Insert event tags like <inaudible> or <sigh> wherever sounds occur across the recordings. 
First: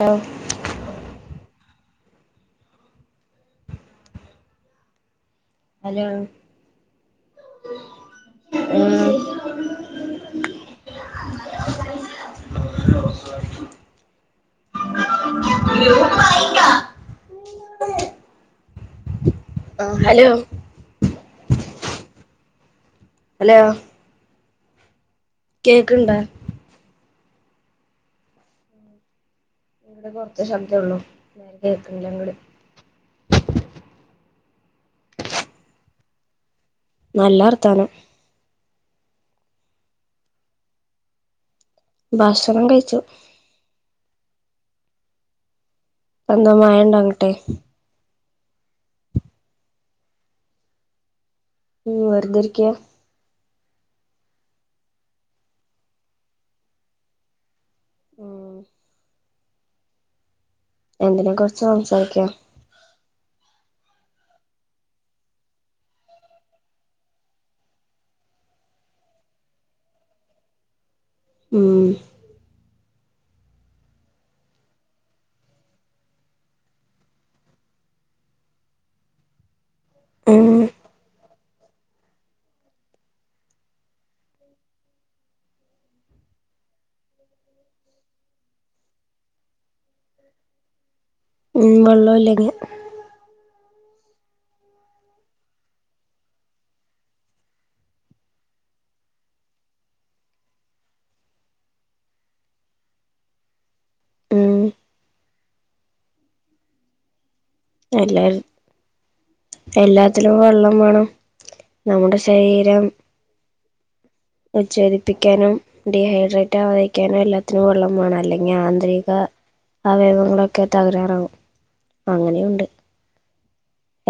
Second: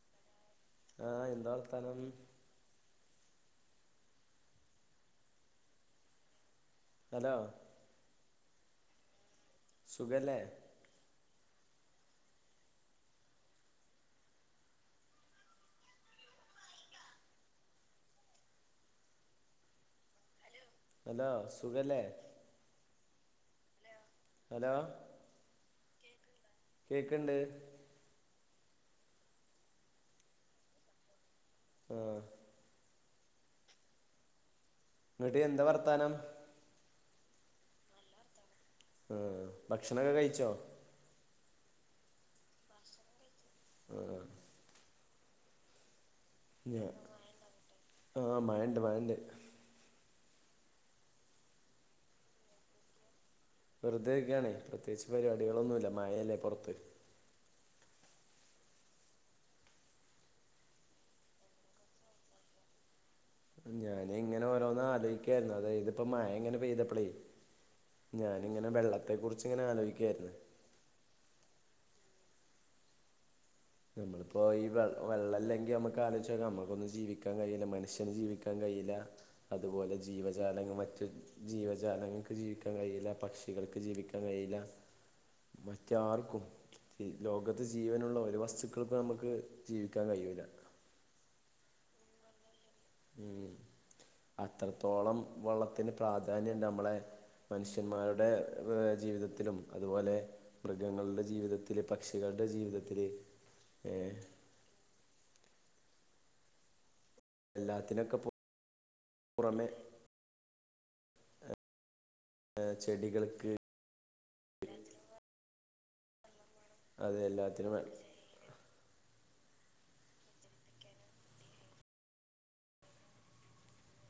Hello ആഹ് എന്താ വർത്താനം ഹലോ ഹലോ ആഹ് സുഖമല്ലേ <unintelligible> <inaudible> അ ഹലോ ഹലോ സുഖല്ലേ ഹലോ ഹലോ കേക്ക്ണ്ടോ കേക്ക്ണ്ട് ഇങ്ങടെ കൊറച്ച് ശബ്ദേ ഉള്ളു കേക്ക്ണില്ല ആഹ് ഇങ്ങോട്ട് ഇന്നിട്ട് എന്താ വർത്താനം നല്ല വർത്താനം ഏഹ് ഭക്ഷണൊക്കെ കഴിച്ചോ ഭക്ഷണം കഴിച്ചു ഏഹ് ഇപ്പെന്താ മഴണ്ടോ അങ്ങട്ട് ആഹ മഴണ്ട് മഴണ്ട് ഇയ് വെറുതെ ഇരിക്യ വെറുതേ ഇരിക്കാണേ പ്രത്യേകിച്ച് പരിപാടികളൊന്നുല്ല മഴയല്ലേ പൊറത്ത് ഓ എന്തിനെ കുറിച്ച സംസാരിക്യ ഞാനിങ്ങനെ ഓരോന്ന് ആലോയ്ക്കായിരുന്നു അതായത് ഇതിപ്പോ മഴ ഇങ്ങനെ പെയ്തപ്പളേ ഞാാനിങ്ങനെ വെള്ളത്തെ കുറിച്ച് ഇങ്ങനെ ആലോയ്ക്കായിരുന്നു മ് നമ്മളിപ്പോ ഈ വെള്ളല്ലെങ്കി നമ്മുക്ക് ആലോയ്‌ച്ചോക്ക നമ്മുക്കൊന്നും ജീവിക്കാൻ കഴിയില്ല മനഷ്യന് ജീവിക്കാൻ കഴിയില്ല അതുപോല ജീവ ഉം ജാലങ്ങൾ മറ്റ് ജീവജാലങ്ങൾക്ക് ജീവിക്കാൻ കഴിയില്ല പക്ഷികൾക്ക് ജീവിക്കാൻ കഴിയില്ല മറ്റാർക്കും ഈ ലോകത്ത് ജീവനുള്ള ഒരു വസ്തുവിനും ഇപ്പോ ഞമ്മക്ക് ജീവിക്കാൻ കയ്യൂല്ല ഉം വെള്ളല്ലെങ്കിൽ ഉം അത്രത്തോളം വെള്ളത്തിന് പ്രാധാന്യണ്ട് നമ്മളെ മനുഷ്യന്മാരുടെ ജീവിതത്തിലും ഏ അതുപോലെ മൃഗങ്ങളുടെ ജീവിതത്തിൽ പക്ഷികളുടെ ജീവിതത്തിൽ ഏ ഉം എല്ലാത്തിനൊക്കെ എല്ലാരും പുറമെ എല്ലാത്തിനും വെള്ളം വാണം നമ്മുടെ ശരീരം കിളികൾക്ക് ഉച്ഛേദിപ്പിക്കാനും ഡിഹൈഡ്രേറ്റ് ആവാതിരിക്കാനും എല്ലാത്തിനും വെള്ളം വേണം അല്ലെ ആന്തരിക അവയവങ്ങളൊക്കെ തകരാറും അങ്ങനെയുണ്ട്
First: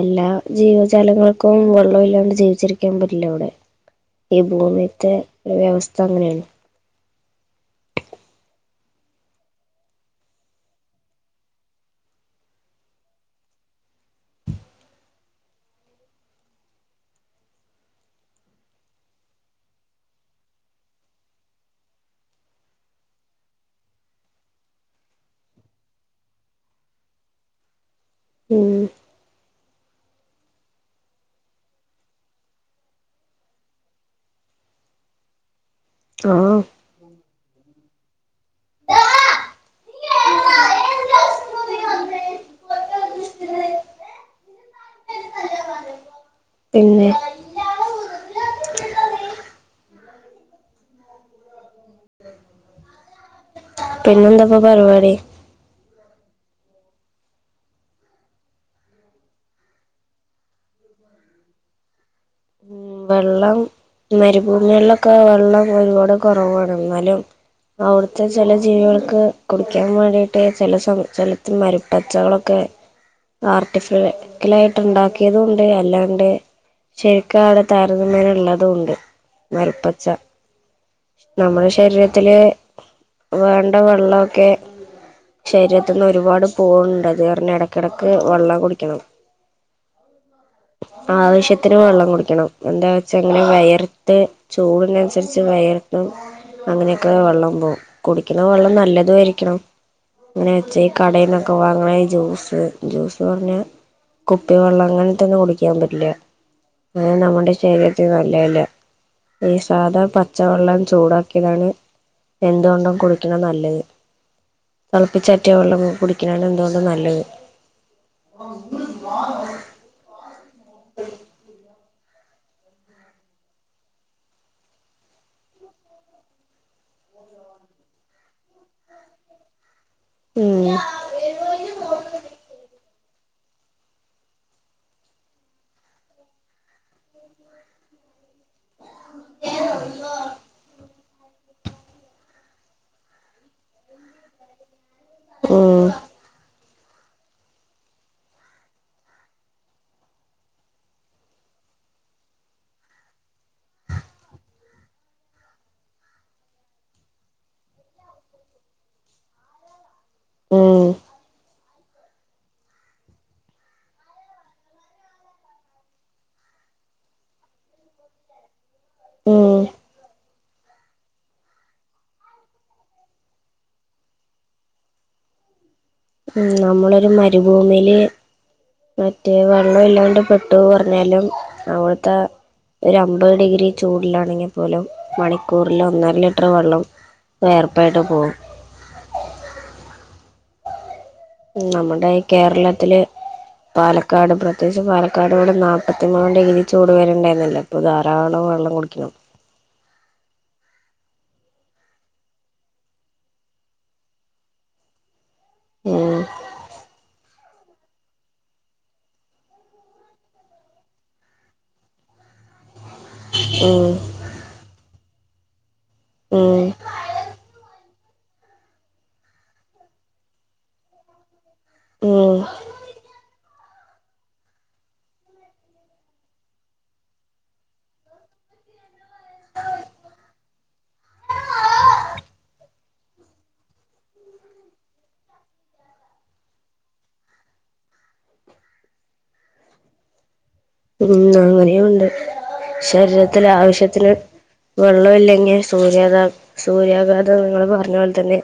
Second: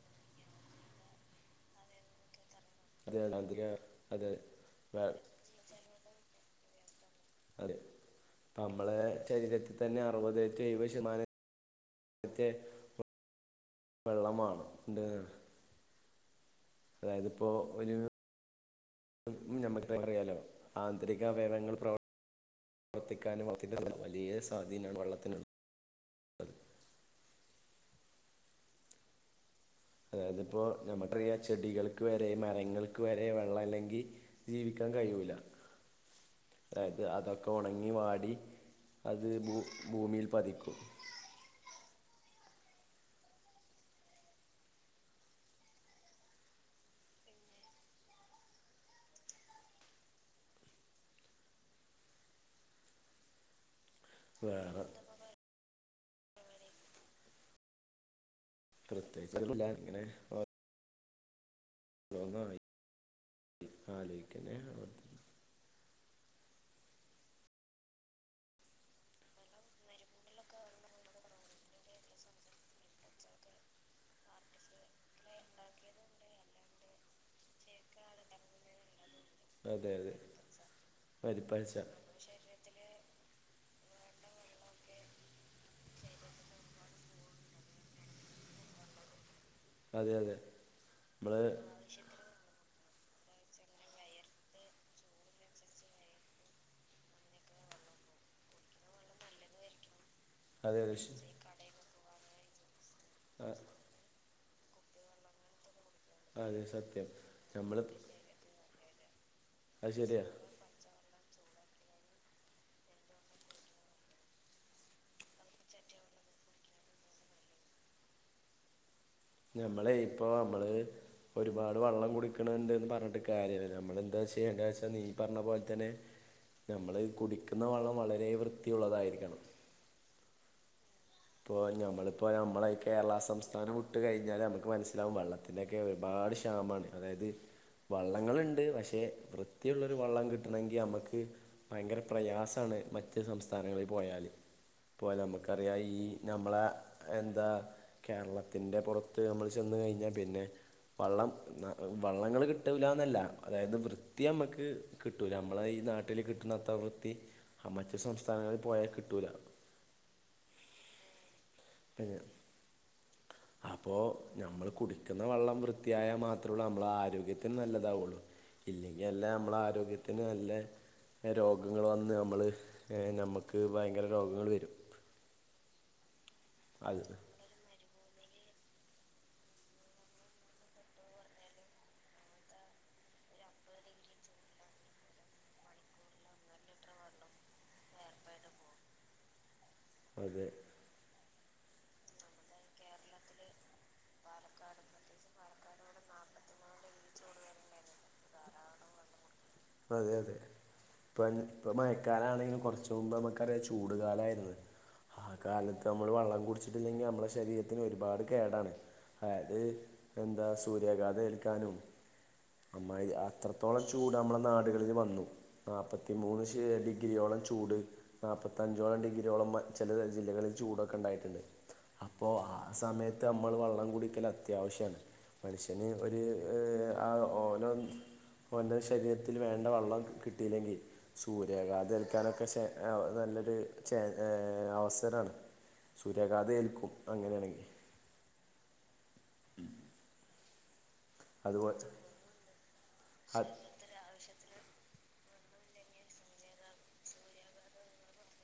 എല്ലാ ജീവജാലങ്ങൾക്കും വെള്ളം ഇല്ലാണ്ട് ജീവിച്ചിരിക്കാൻ ക്കാൻ അത് പറ്റില്ല അതിന് അത് ഈ ഭൂമീത്തെ വേണം വ്യവസ്ഥ അങ്ങനെയാണ് അതെ നമ്മളെ ശരീരത്തിൽ തന്നെ അറുപതെറ്റെ എഴുപത് ശതമാനം റ്റെ വെള്ളം മാണം അതായതിപ്പോ ഒരു നമ്മൾക്ക് അറിയാലോ ആന്തരിക അവയവങ്ങൾ പ്രവർ പ്രവർത്തിക്കാനും വലിയ സ്വാധീനം വെള്ളത്തിനുണ്ട് മ് അതായതിപ്പോ നമ്മുക്കറിയാം ചെടികൾക്ക് വരെ മരങ്ങൾക്ക് വരെ വെള്ളവില്ലെങ്കി ജീവിക്കാൻ കഴിയൂല ആഹ് അതായത് അതൊക്കെ ഉണങ്ങി വാടി അത് ഭൂ ഭൂമിയിൽ പതിക്കും പിന്നെ പിന്നെ എന്താപ്പൊ വേറെ പരിപാടി പ്രത്യേകിച്ചൊന്നുമില്ല ഇങ്ങനെ ഒ രോന്നായി ഉം വെള്ളം മരുഭൂമി വെള്ളവൊക്കെ ആഹ് വെള്ളം ഒരുപാട് കൊറവാണ് എന്നാലും അവിടുത്തെ ചെല ജീവികൾക്ക് കുടിക്കാൻ വേണ്ടിട്ട് ചെല ജലത്തി മരുപ്പച്ചകളൊക്കെ ആർട്ടിഫിക്കലായിട്ട് ഒണ്ടാക്കിയതും ഉണ്ട് അല്ലാണ്ട് ശെരിക്കാടെ താരതമ്യേനുള്ളതും ഒണ്ട് അതെ അതെ മരുപ്പച്ച നമ്മളെ പരിപ്പഴിച്ച ശരീരത്തിലെ വേണ്ട വെള്ളവൊക്കെ ശരീരത്ത്ന്ന് ഒരുപാട് പോവുണ്ട് അത് കാരണം എടക്കെടയ്ക്ക് വെള്ളം കുടിക്കണം അതെ അതെ നമ്മള് ആവശ്യത്തിന് വെള്ളം കുടിക്കണം എന്താ വെച്ചാ ഇങ്ങനെ വെയർത്ത് ചൂടിനനുസരിച്ച് വെയർത്തും അങ്ങനെയൊക്കെ വെള്ളം പോവും കുടിക്കണ വെള്ളം നല്ലതും ആയിരിക്കണം എങ്ങനെ വെച്ച അതെ ഈ അതെ ശ് കടേന്നൊക്കെ വാങ്ങണ ഈ ജ്യൂസ് ജ്യൂസ് ആ പറഞ്ഞ കുപ്പി വെള്ളം അങ്ങനത്തൊന്നും കുടിക്കാൻ പറ്റില്ല അത് സത്യം ഞമ്മള് നല്ലയല്ല ഈ സാധാ ശരിയാ പച്ചവെള്ളം ചൂടാക്കിയതാണ് എന്തുകൊണ്ടും കുടിക്കണ നല്ലത് തിളപ്പിച്ചാറ്റിയ വെള്ളം കുടിക്കണതാണ് എന്തുകൊണ്ടും നല്ലത് ഞമ്മളെ ഇപ്പോ ഞമ്മള് ഒരുപാ ട് വെള്ളം കുടുക്കണ് ഉണ്ട്ന്ന് പറഞ്ഞിട്ട് കാര്യല്ല നമ്മളെന്താ ചെയ്യണ്ടേ വെച്ചാൽ നീ പറഞ്ഞ പോലെ തന്നെ ഞമ്മള് കുടിക്കുന്ന വെള്ളം വളരെ വൃത്തിയുള്ളതായിരിക്കണം ഉം ഇപ്പോ ഞമ്മളിപ്പോ ഞമ്മളെ കേരള സംസ്ഥാനം വിട്ട് കഴിഞ്ഞാല് ഞമ്മക്ക് മനസ്സിലാവും വെള്ള ത്തിനൊക്കെ ഒരുപാട് ക്ഷാമാണ് അതായത് വള്ളങ്ങളുണ്ട് പക്ഷെ പക്ഷേ വൃത്തിയുള്ളൊരു വെള്ളം കിട്ടണെങ്കി ഞമ്മക്ക് ഭയങ്കര പ്രയാസാണ് മറ്റ് സംസ്ഥാനങ്ങളിൽ പോയാല് പോയാല് നമുക്കറിയാം ഉം ഈ ഞമ്മളെ എന്താ കേരളത്തിന്റെ പൊറത്ത് നമ്മള് ചെന്ന് കഴിഞ്ഞാ പിന്നെ വെള്ളം വെള്ളങ്ങള് കിട്ടൂലാന്നല്ല അതായത് വൃത്തി നമ്മക്ക് കിട്ടൂല നമ്മളെ ഈ നാട്ടിൽ കിട്ടുന്ന അത്ര വൃത്തി മറ്റ് സംസ്ഥാനങ്ങളിൽ പോയാ കിട്ടൂല ഉം കഴിഞ്ഞോ അപ്പോ ഞമ്മള് കുടിക്കുന്ന വെള്ളം വൃത്തിയായാ മാത്രള്ളൂ നമ്മളെ ആരോഗ്യത്തിന് നല്ലതാവൊള്ളൂ ഇല്ലെങ്കി അല്ല നമ്മളെ ഉം ആരോഗ്യത്തിന് നല്ലെ രോഗങ്ങള് വന്ന് നമ്മള് നമുക്ക് ഭയങ്കര രോഗങ്ങള് വരും ഉം അത് നമ്മളൊരു മരുഭൂമില് മറ്റേ വെള്ളയില്ലാണ്ട് പെട്ടു പറഞ്ഞാലും അവിടുത്തെ ഒരു അമ്പത് ഡിഗ്രി ചൂടിലാണെങ്കിപ്പോലും മണിക്കൂറിൽ ഒന്നര ലിറ്ററ് വെള്ളം വിയർപ്പായിട്ട് പോവും അതെ നമ്മുടെ ഈ കേരളത്തില് പാല പാലക്കാട് പ്രത്യേകിച്ച് പാലക്കാട് ‌ ഇവടെ നാൽപ്പത്തി മൂന്ന് ഡിഗ്രി ചൂട് വരേണ്ടാരുന്നില്ലേ അപ്പോ ധാരാളം വെള്ളം കുടിക്കണം അതെ അതെ ഇപ്പൻ ഇപ്പം മഴക്കാലാണെങ്കിലും കൊറച്ച് മുമ്പ് നമുക്കറിയാം ചൂട് കാലായിരുന്നു ആ കാലത്ത് നമ്മൾ ഉം വെള്ളം കുടിച്ചിട്ടില്ലെങ്കി നമ്മളെ ശരീരത്തിന് ഒരുപാട് കേടാണ് അത് എന്താ സൂര്യാഘാതം ഏൽക്കാനും അമ്മാതിരി ആഹ് അത്രത്തോളം ഉം ചൂട് അമ്മള നാടുകളില് വന്നു നാപത്തി മൂന്ന് ഉം ശ് ഡിഗ്രിയോളം ചൂട് നാപ്പ നാല്പത്തഞ്ചോളം ഡിഗ്രിയോളം മ ചെല ജില്ലകളിൽ ചൂടൊക്കെണ്ടായിട്ട്ണ്ട് അപ്പോ ഉം ആഹ് സമയത്ത് അ മ്മള് വള്ളം കുടിക്കല് അത്യാവശ്യാണ് മനുഷ്യന് ഒര് ആ ഓനോ ഓൻ്റെ ശരീരത്തില് വേണ്ട വള്ളം കിട്ടിയില്ലെങ്കിൽ സൂര്യാഘാത ഏൽക്കാനൊക്കെ ശേ നല്ലത് ഛെ ഏഹ് അവസരാണ് സൂര്യഗാധം ഏൽക്കും അങ്ങനേണെങ്കിൽ ഉം ഉം അങ്ങനെയും ഉണ്ട് അത് ശരീരത്തിലാവിശ്യത്തിന് വെള്ളം ഇല്ലെങ്ങിൽ സൂര്യാഗാതാ സൂര്യാഘാതം നിങ്ങള് പറഞ്ഞപോൽതന്നെ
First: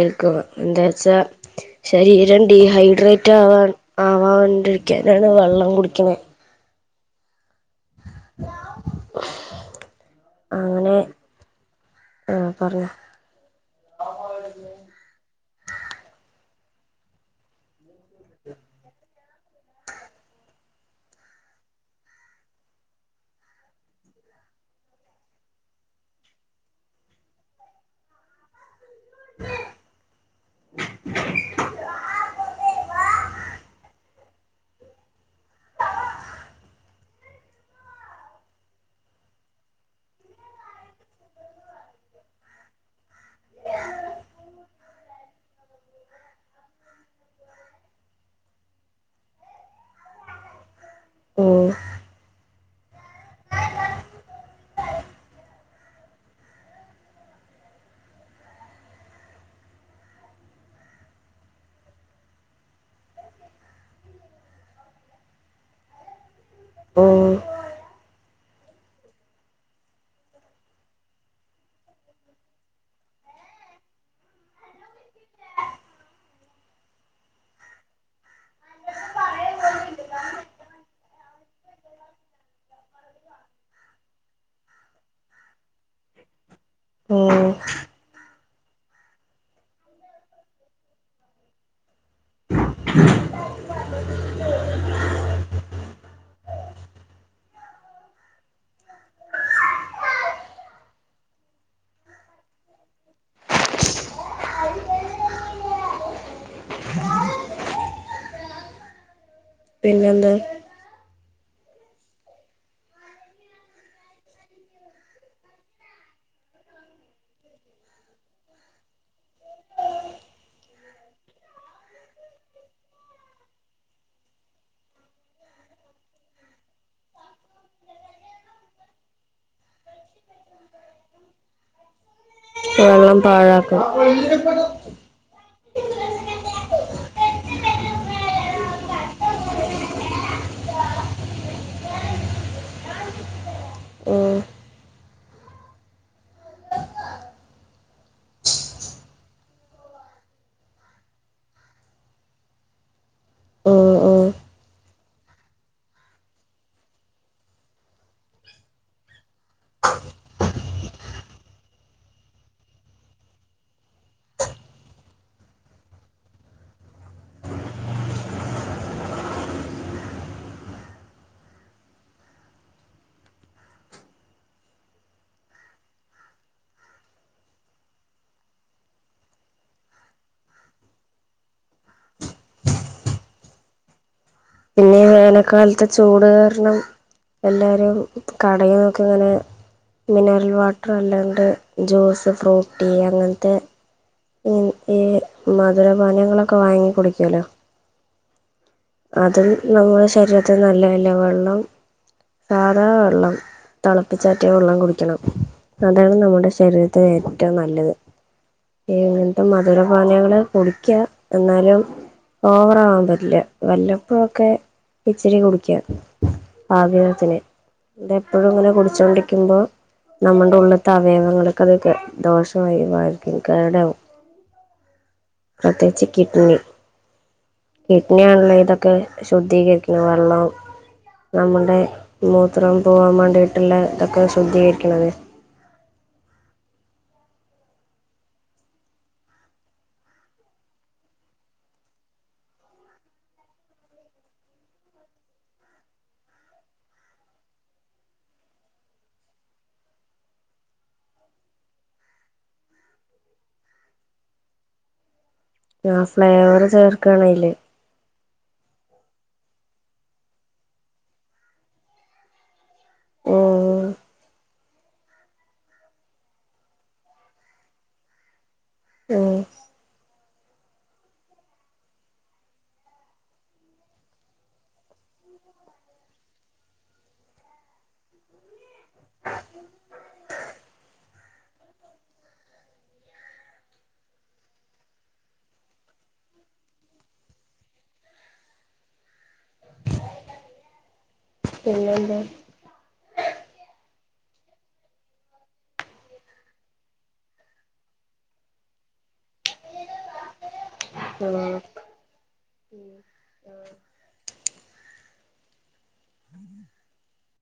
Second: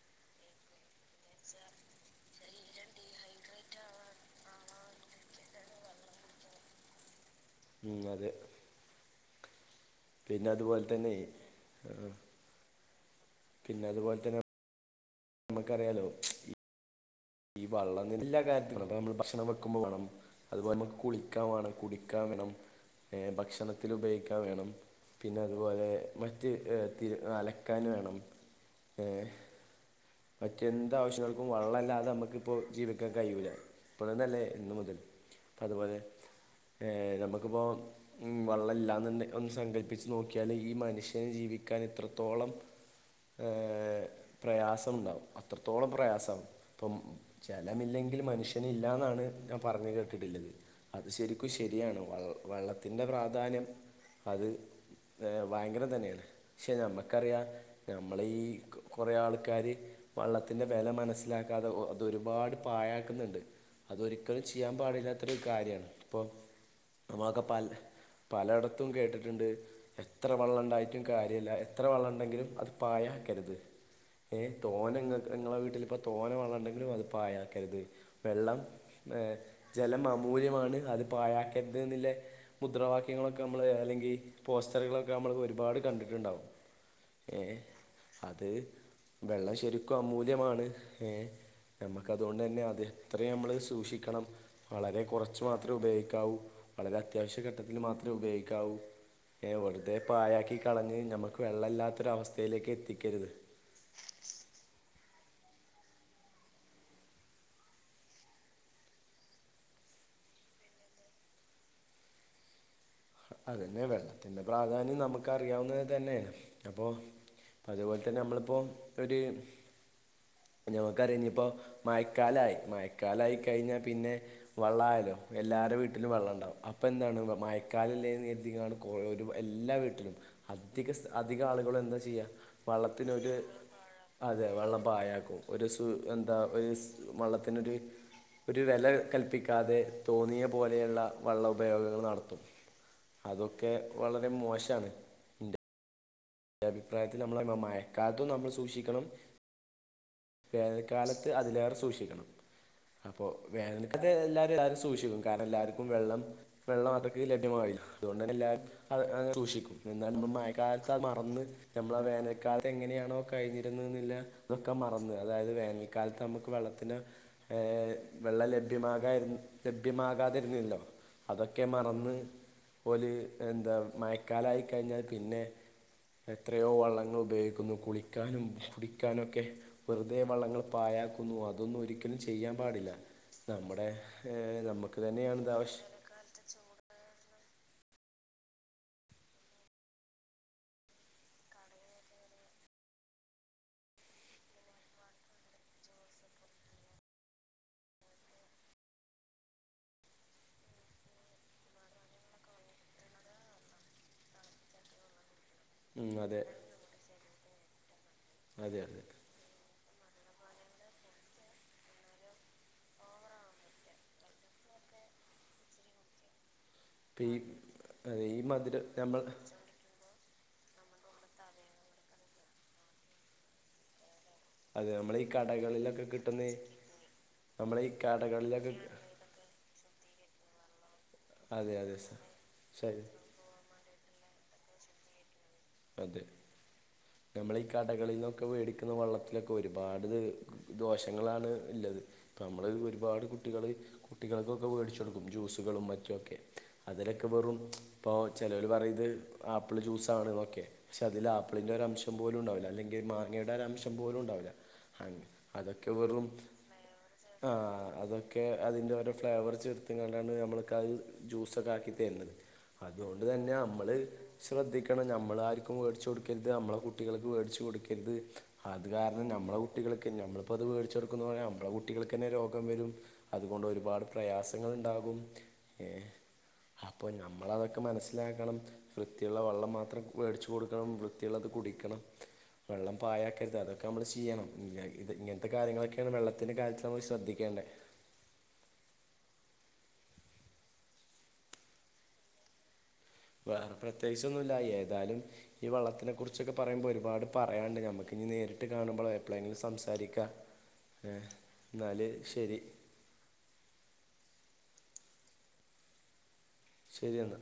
ഏൽക്കു എന്താവെച്ചാൽ <inaudible> ശരീരം ഡീഹൈഡ്രേറ്റ് ആവാൻ ആവാണ്ടിരിക്ക്യാനാണ് വള്ളം കുടിക്ക്ണേ ഉം അതെ <inaudible> പിന്നെ അത്പോൽ തന്നെ പറിയ പിന്നെ അത്പോൽതന്നെ നമ്മക്കറിയാലോ ഈ വള്ളം എല്ലാ കാര്യത്തിലും വാണം അപ്പ അമ്മള് ഭക്ഷണം വെക്കുമ്പവാണം അതുപോലെ നമ്മക്ക് കുളിക്കാവാണം കുടിക്കാവേണം ഏഹ് ഭക്ഷണത്തിൽ ഉപയോഗിക്കാൻ വേണം പിന്നെ അതുപോലെ മറ്റ് തി അലക്കാന് വേണം ഏഹ് മറ്റെന്തവിശ്യങ്ങൾക്കും വള്ളല്ലാതെ അമ്മക്ക്പ്പോ ജീവിക്കാൻ കഴിയൂല ഇപ്പതന്നെല്ലേ ഇന്ന്മുതല് അത്പോലെ ഏഹ് നമ്മക്ക്പ്പോ ഉം വള്ളല്ലാന്ന് ഒന്ന് സങ്കല്പ്പിച്ച് നോക്കിയാല് ഈ മനുഷ്യൻ ജീവിക്കാൻ ഇത്രത്തോളം ഏഹ് പ്രയാസംമുണ്ടാവും അത്രത്തോളം പ്രയാസാവും ഇപ്പം ജലമില്ലെങ്കിലും മനുഷ്യന് ഇല്ലാന്നാണ് ഞാപറഞ്ഞ് കേട്ടിട്ടുള്ളത് അത് ശെരിക്കും ഉം ശെരിയാണ് വ വള്ള വെള്ളത്തിൻ്റെ പ്രാധാന്യം അത് ഭയങ്കര തന്നേണ് പക്ഷെ നമ്മക്കറിയാം നമ്മള ഈ കൊറേ ആൾക്കാര് വള്ളത്തിന്റെവെല മനസ്സിലാ മനസ്സിലാക്കാതെ ഒ അതൊരുപാട് പായാക്ക്ന്ന്ണ്ട് അതൊരിക്കലും ചെയ്യാ പാടില്ലാത്തൊരു കാര്യാണ് ഇപ്പൊ ഉം നമ്മളൊക്കെ പല പലയിടത്തും കേട്ടിട്ട്ണ്ട് എത്ര വള്ളംണ്ടായിട്ടും കാര്യയില്ല എത്ര വള്ളണ്ടെങ്കിലും അത് പായകെര്ത് ഏഹ് തോനങ്ങക്ക്ങ്ങളെ വീട്ടിലിപ്പോ തോന വള്ളണ്ടെങ്കിലും അത് പായക്കര്ത് വെള്ളം ഏഹ് ജലം അമൂല്യമാണ് അത് പാഴാക്കര്ത് ന്നില്ലേ മുദ്രവാക്യങ്ങളൊക്കെ അമ്മള് അല്ലെങ്കി പോസ്റ്ററുകളൊക്കെ അമ്മള് ഒരുപാട് കണ്ടിട്ട്ണ്ടാവും ഊമ് ഏഹ് അത് വെള്ളം ശെരിക്കും അമൂല്യമാണ് ഏഹ് നമ്മക്ക് അതോണ്ടന്നെ അത് ത്രയുയമ്മള് സൂഷിക്കണം വളരെ കുറച്ച് മാത്രേ ഉപയോഗിക്കാവൂ. വളരെ അത്യാവശ്യഘട്ടത്തില് മാത്രേ ഉപയോഗിക്കാവൂ. ഏ വെറുതെപായാക്കികളഞ്ഞ് ഞമ്മക്ക് വെള്ളല്ലാത്തൊരവസ്ഥയിലേക്ക് എത്തിക്കരുത് പിന്നെന്താണ് അതന്നെ വെള്ളത്തിന്റെ പ്രാധാന്യം നമുക്ക റിയാവുന്നത് തന്നേണ് പിന്ന പ്പൊ അതുപോൽതന്നെ അമ്മളിപ്പോ ഒര് ഞമ്മക്കറിയ ഞ്ഞിപ്പോ മയക്കാലായി മയക്കാലായികഴിഞ്ഞാ പിന്നെ വള്ളായല്ലോ എല്ലാരവീട്ടിലും വെള്ളംണ്ടാവും അപ്പൊ എന്താണ്ന്നൊ മഴ കാലല്ലേന്ന് കര്തികാണു കോ ഒരു എല്ലാ വീട്ടിലും അധിക സ്ഥ അധികാളുകളും എന്താചെയ്യ വള്ളത്തിനൊര് പാഴാക്കും അതെ വള്ളംപായാക്കും ഒരു സ് എന്താ ഒരുസ് വള്ളത്തിനൊര് ഒരു വെല കൽപ്പിക്കാതെ തോന്നിയ പോലെയുള്ള വള്ള ഉപയോഗങ്ങൾ നടത്തും. അതൊക്കെ വളരെ ഉം മോശാണ്. എഭിപ്രായത്തിൽ നമ്മള മ മഴക്കാലത്തും നമ്മൾ സൂക്ഷിക്കണം വേനൽക്കാലത്ത് അതിലേറെ സൂക്ഷിക്കണം. അപ്പൊ ഉം വേനൽക്കത് ഉം എല്ലാരും എല്ലാരു സൂക്ഷിക്കും കാരണം എല്ലാരിക്കും വെള്ളം വെള്ളം അത്രയ്ക്ക് ലഭ്യമാവില്ല അതുകൊണ്ടു തന്നെ എല്ലാരും അത് അങ് സൂക്ഷിക്കും. എന്നാൽ നമ്മൾ മഴക്കാലത്ത് ത്തത് മറന്ന് നമ്മളാ വേനൽക്കാലങ്ങനെയാണോ കഴിഞ്ഞിരുന്ന്ന്നില്ലേ തൊക്കെ മറന്ന് അതായത് വേനൽ കാലത്ത് നമുക്ക് വെള്ളത്തിന് ഏഹ് വെള്ളം ലഭ്യമാകാരന്ന് ലഭ്യമാകാതിരുന്ന്ല്ലോ. അതൊക്കെ മറന്ന് ഓല് എന്താ മയക്കാലായിക്കഴിഞ്ഞാൽ പിന്നെ എത്രയോ വള്ളങ്ങൾ ഉപയോഗിക്കുന്നു കുളിക്കാനും കുടിക്കാനു ഒക്കെ. വെറുതെ വള്ളങ്ങൾ പായാക്കുന്നു. അതൊന്നു ഒരിക്കലും ചെയ്യാൻ പാടില്ല നമ്മുടെ ഏഹ് പിന്നെ നമ്മക്ക് വേനൽക്കാലത്തെ തന്നെയാണിതാവശ്യം. ചൂട് കാരണം എല്ലാരും കടയിന്നൊക്കിങ്ങനെ മിനറൽ വാട്ടർ അല്ലാണ്ട് ജ്യൂസ് ഫ്രൂട്ടീ അങ്ങൻത്തെ മ് ഈ മധുരപാനിയങ്ങളൊക്കെ വാങ്ങി കുടിക്കുവല്ലോ. അതും നമ്മുടെ ശരീരത്തിന് നല്ലെയല്ല. വെള്ളം സാധാ വെള്ളം തെളപ്പിച്ചാറ്റിയ വെള്ളം കുടിക്കണം. അതാണ് അതെ നമ്മുടെ ശരീരത്തി ത്ത് ഏറ്റവും നല്ലത്. അതെ അതെ. മധുരപാനിയങ്ങള് കുടിക്ക എന്നാലും ഓവറാവാൻ പറ്റില്ല. വല്ലപ്പഴൊക്കെ ഇച്ച്‌രി കുടിക്ക്യ. ആവ ഇപ്പം ത്തിന് ഈ അതെ ഈ ഇതെപ്പോഴും ങ്ങനെ മധുര നമ്മൾ കുടിച്ചോണ്ടിക്കുമ്പോ നമ്മുടുള്ളത്തെ അവയവങ്ങൾക്കത് കെ ദോഷവാ യിവായ്ക്കും കേടാവും. അതെ നമ്മളയീ കടകളിലൊക്കെ പ്രത്യേകിച്ച് കിട്ടുന്ന കിഡ്നി ഈനമ്മുടെ ഈ കടകളിലൊക്കെ കി ശുദ്ധീകരിക്ക്‌ന്ന വെള്ളം അതെ നമ്മുടെ അതെ സാർ മൂത്രം ശരി പോകാ വേണ്ടിയി ട്ടുള്ള ഇതൊക്കെ ശുദ്ധീകരിക്ക്‌ ണത് അതെ. നമ്മളീ കടകളീന്നൊക്കെ വേടിക്കുന്ന വള്ളത്തിലൊക്കെ ഒരുപാട് ദോഷങ്ങളാണ് ഇല്ലത് ഇപ്പ നമ്മള് ഒരുപാട് കുട്ടികള് കുട്ടികൾക്കൊക്കെ വേടിച്ച് കൊടുക്കും ജ്യൂസുകളും മറ്റുവൊ ക്കെ അതിലൊക്കെ വെറും ഇപ്പോ ചെലോല് പറയിത് ആപ്പിള് ജ്യൂസാണ് ന്നൊക്കെ ക്കെ പക്ഷെ അതിൽ ആപ്പിളിന്റെ ഒരംശം പോലുണ്ടാവില്ല. അല്ലെങ്കി മാങ്ങയുടെ ഒരംശം പോലുണ്ടാവില്ല അങ് അതൊക്കെ ആ വെറും ഫ്ലേവർ ചേർക്കാണയില് ആഹ് അതൊ ക്കെ അതിൻ്റെ ഓരോ ഫ്ലേവർ ചേർത്ത്ങ്ങണ്ടാണ് നമ്മൾക്കഹ് ജ്യൂസൊക്കെ ആക്കി തെരുന്നത് അതുകൊണ്ട് തന്നെ ഉം അമ്മള് ശ്രദ്ധിക്കണം ഞമ്മ മ്മളാർക്കും വേടിച്ചു കൊടുക്കെരുത് നമ്മളെ കുട്ടികൾക്ക് വേടിച്ചു കൊടുക്കെരുത് അത് കാരണം ഉം ഞമ്മളെ കുട്ടികൾക്ക് ഞമ്മളിപ്പോ അത് വേടിച്ചൊടുക്കുന്ന പോലെ നമ്മളെ കുട്ടികൾക്കെന്നെ രോഗം വരും. അതുകൊണ്ടൊരുപാട് പ്രയാസങ്ങൾ ഇണ്ടാകും ഏഹ് അപ്പോ ഞമ്മളതൊക്കെ മനസ്സിലാക്കണം വൃത്തിയുള്ള വെള്ളം മാത്രം വേടിച്ചു കൊടുക്കണം വൃത്തിയുള്ളത് കുടിക്കണം. വെള്ളം പായക്കരുത്. അതൊക്കെ. നമ്മൾ ചെയ്യണം. ഇയ ഇത് ഇങ്ങൻത്ത കാര്യങ്ങളൊക്കെയാണ് വെള്ളത്തിൻ്റെ കാര്യത്തിൽ നമ്മൾ ശ്രദ്ധിക്കേണ്ടേ പിന്നെന്താ വേറെ പ്രത്യേകിച്ചൊന്നുല്ല ഏതാലും ഈ വള്ളത്തിനെ കുറിച്ചൊക്കെ പറയുമ്പോ ഒരുപാട് പറയാന്ണ്ട് ഞമ്മക്ക് ഇനി നേരിട്ട് കാണുമ്പളേ എപ്പളെങ്കിലും സംസാരിക്കാ ഏഹ് ആ എന്നാല് ശെരി മ്മ്ഹ്. ശെരി എന്നാ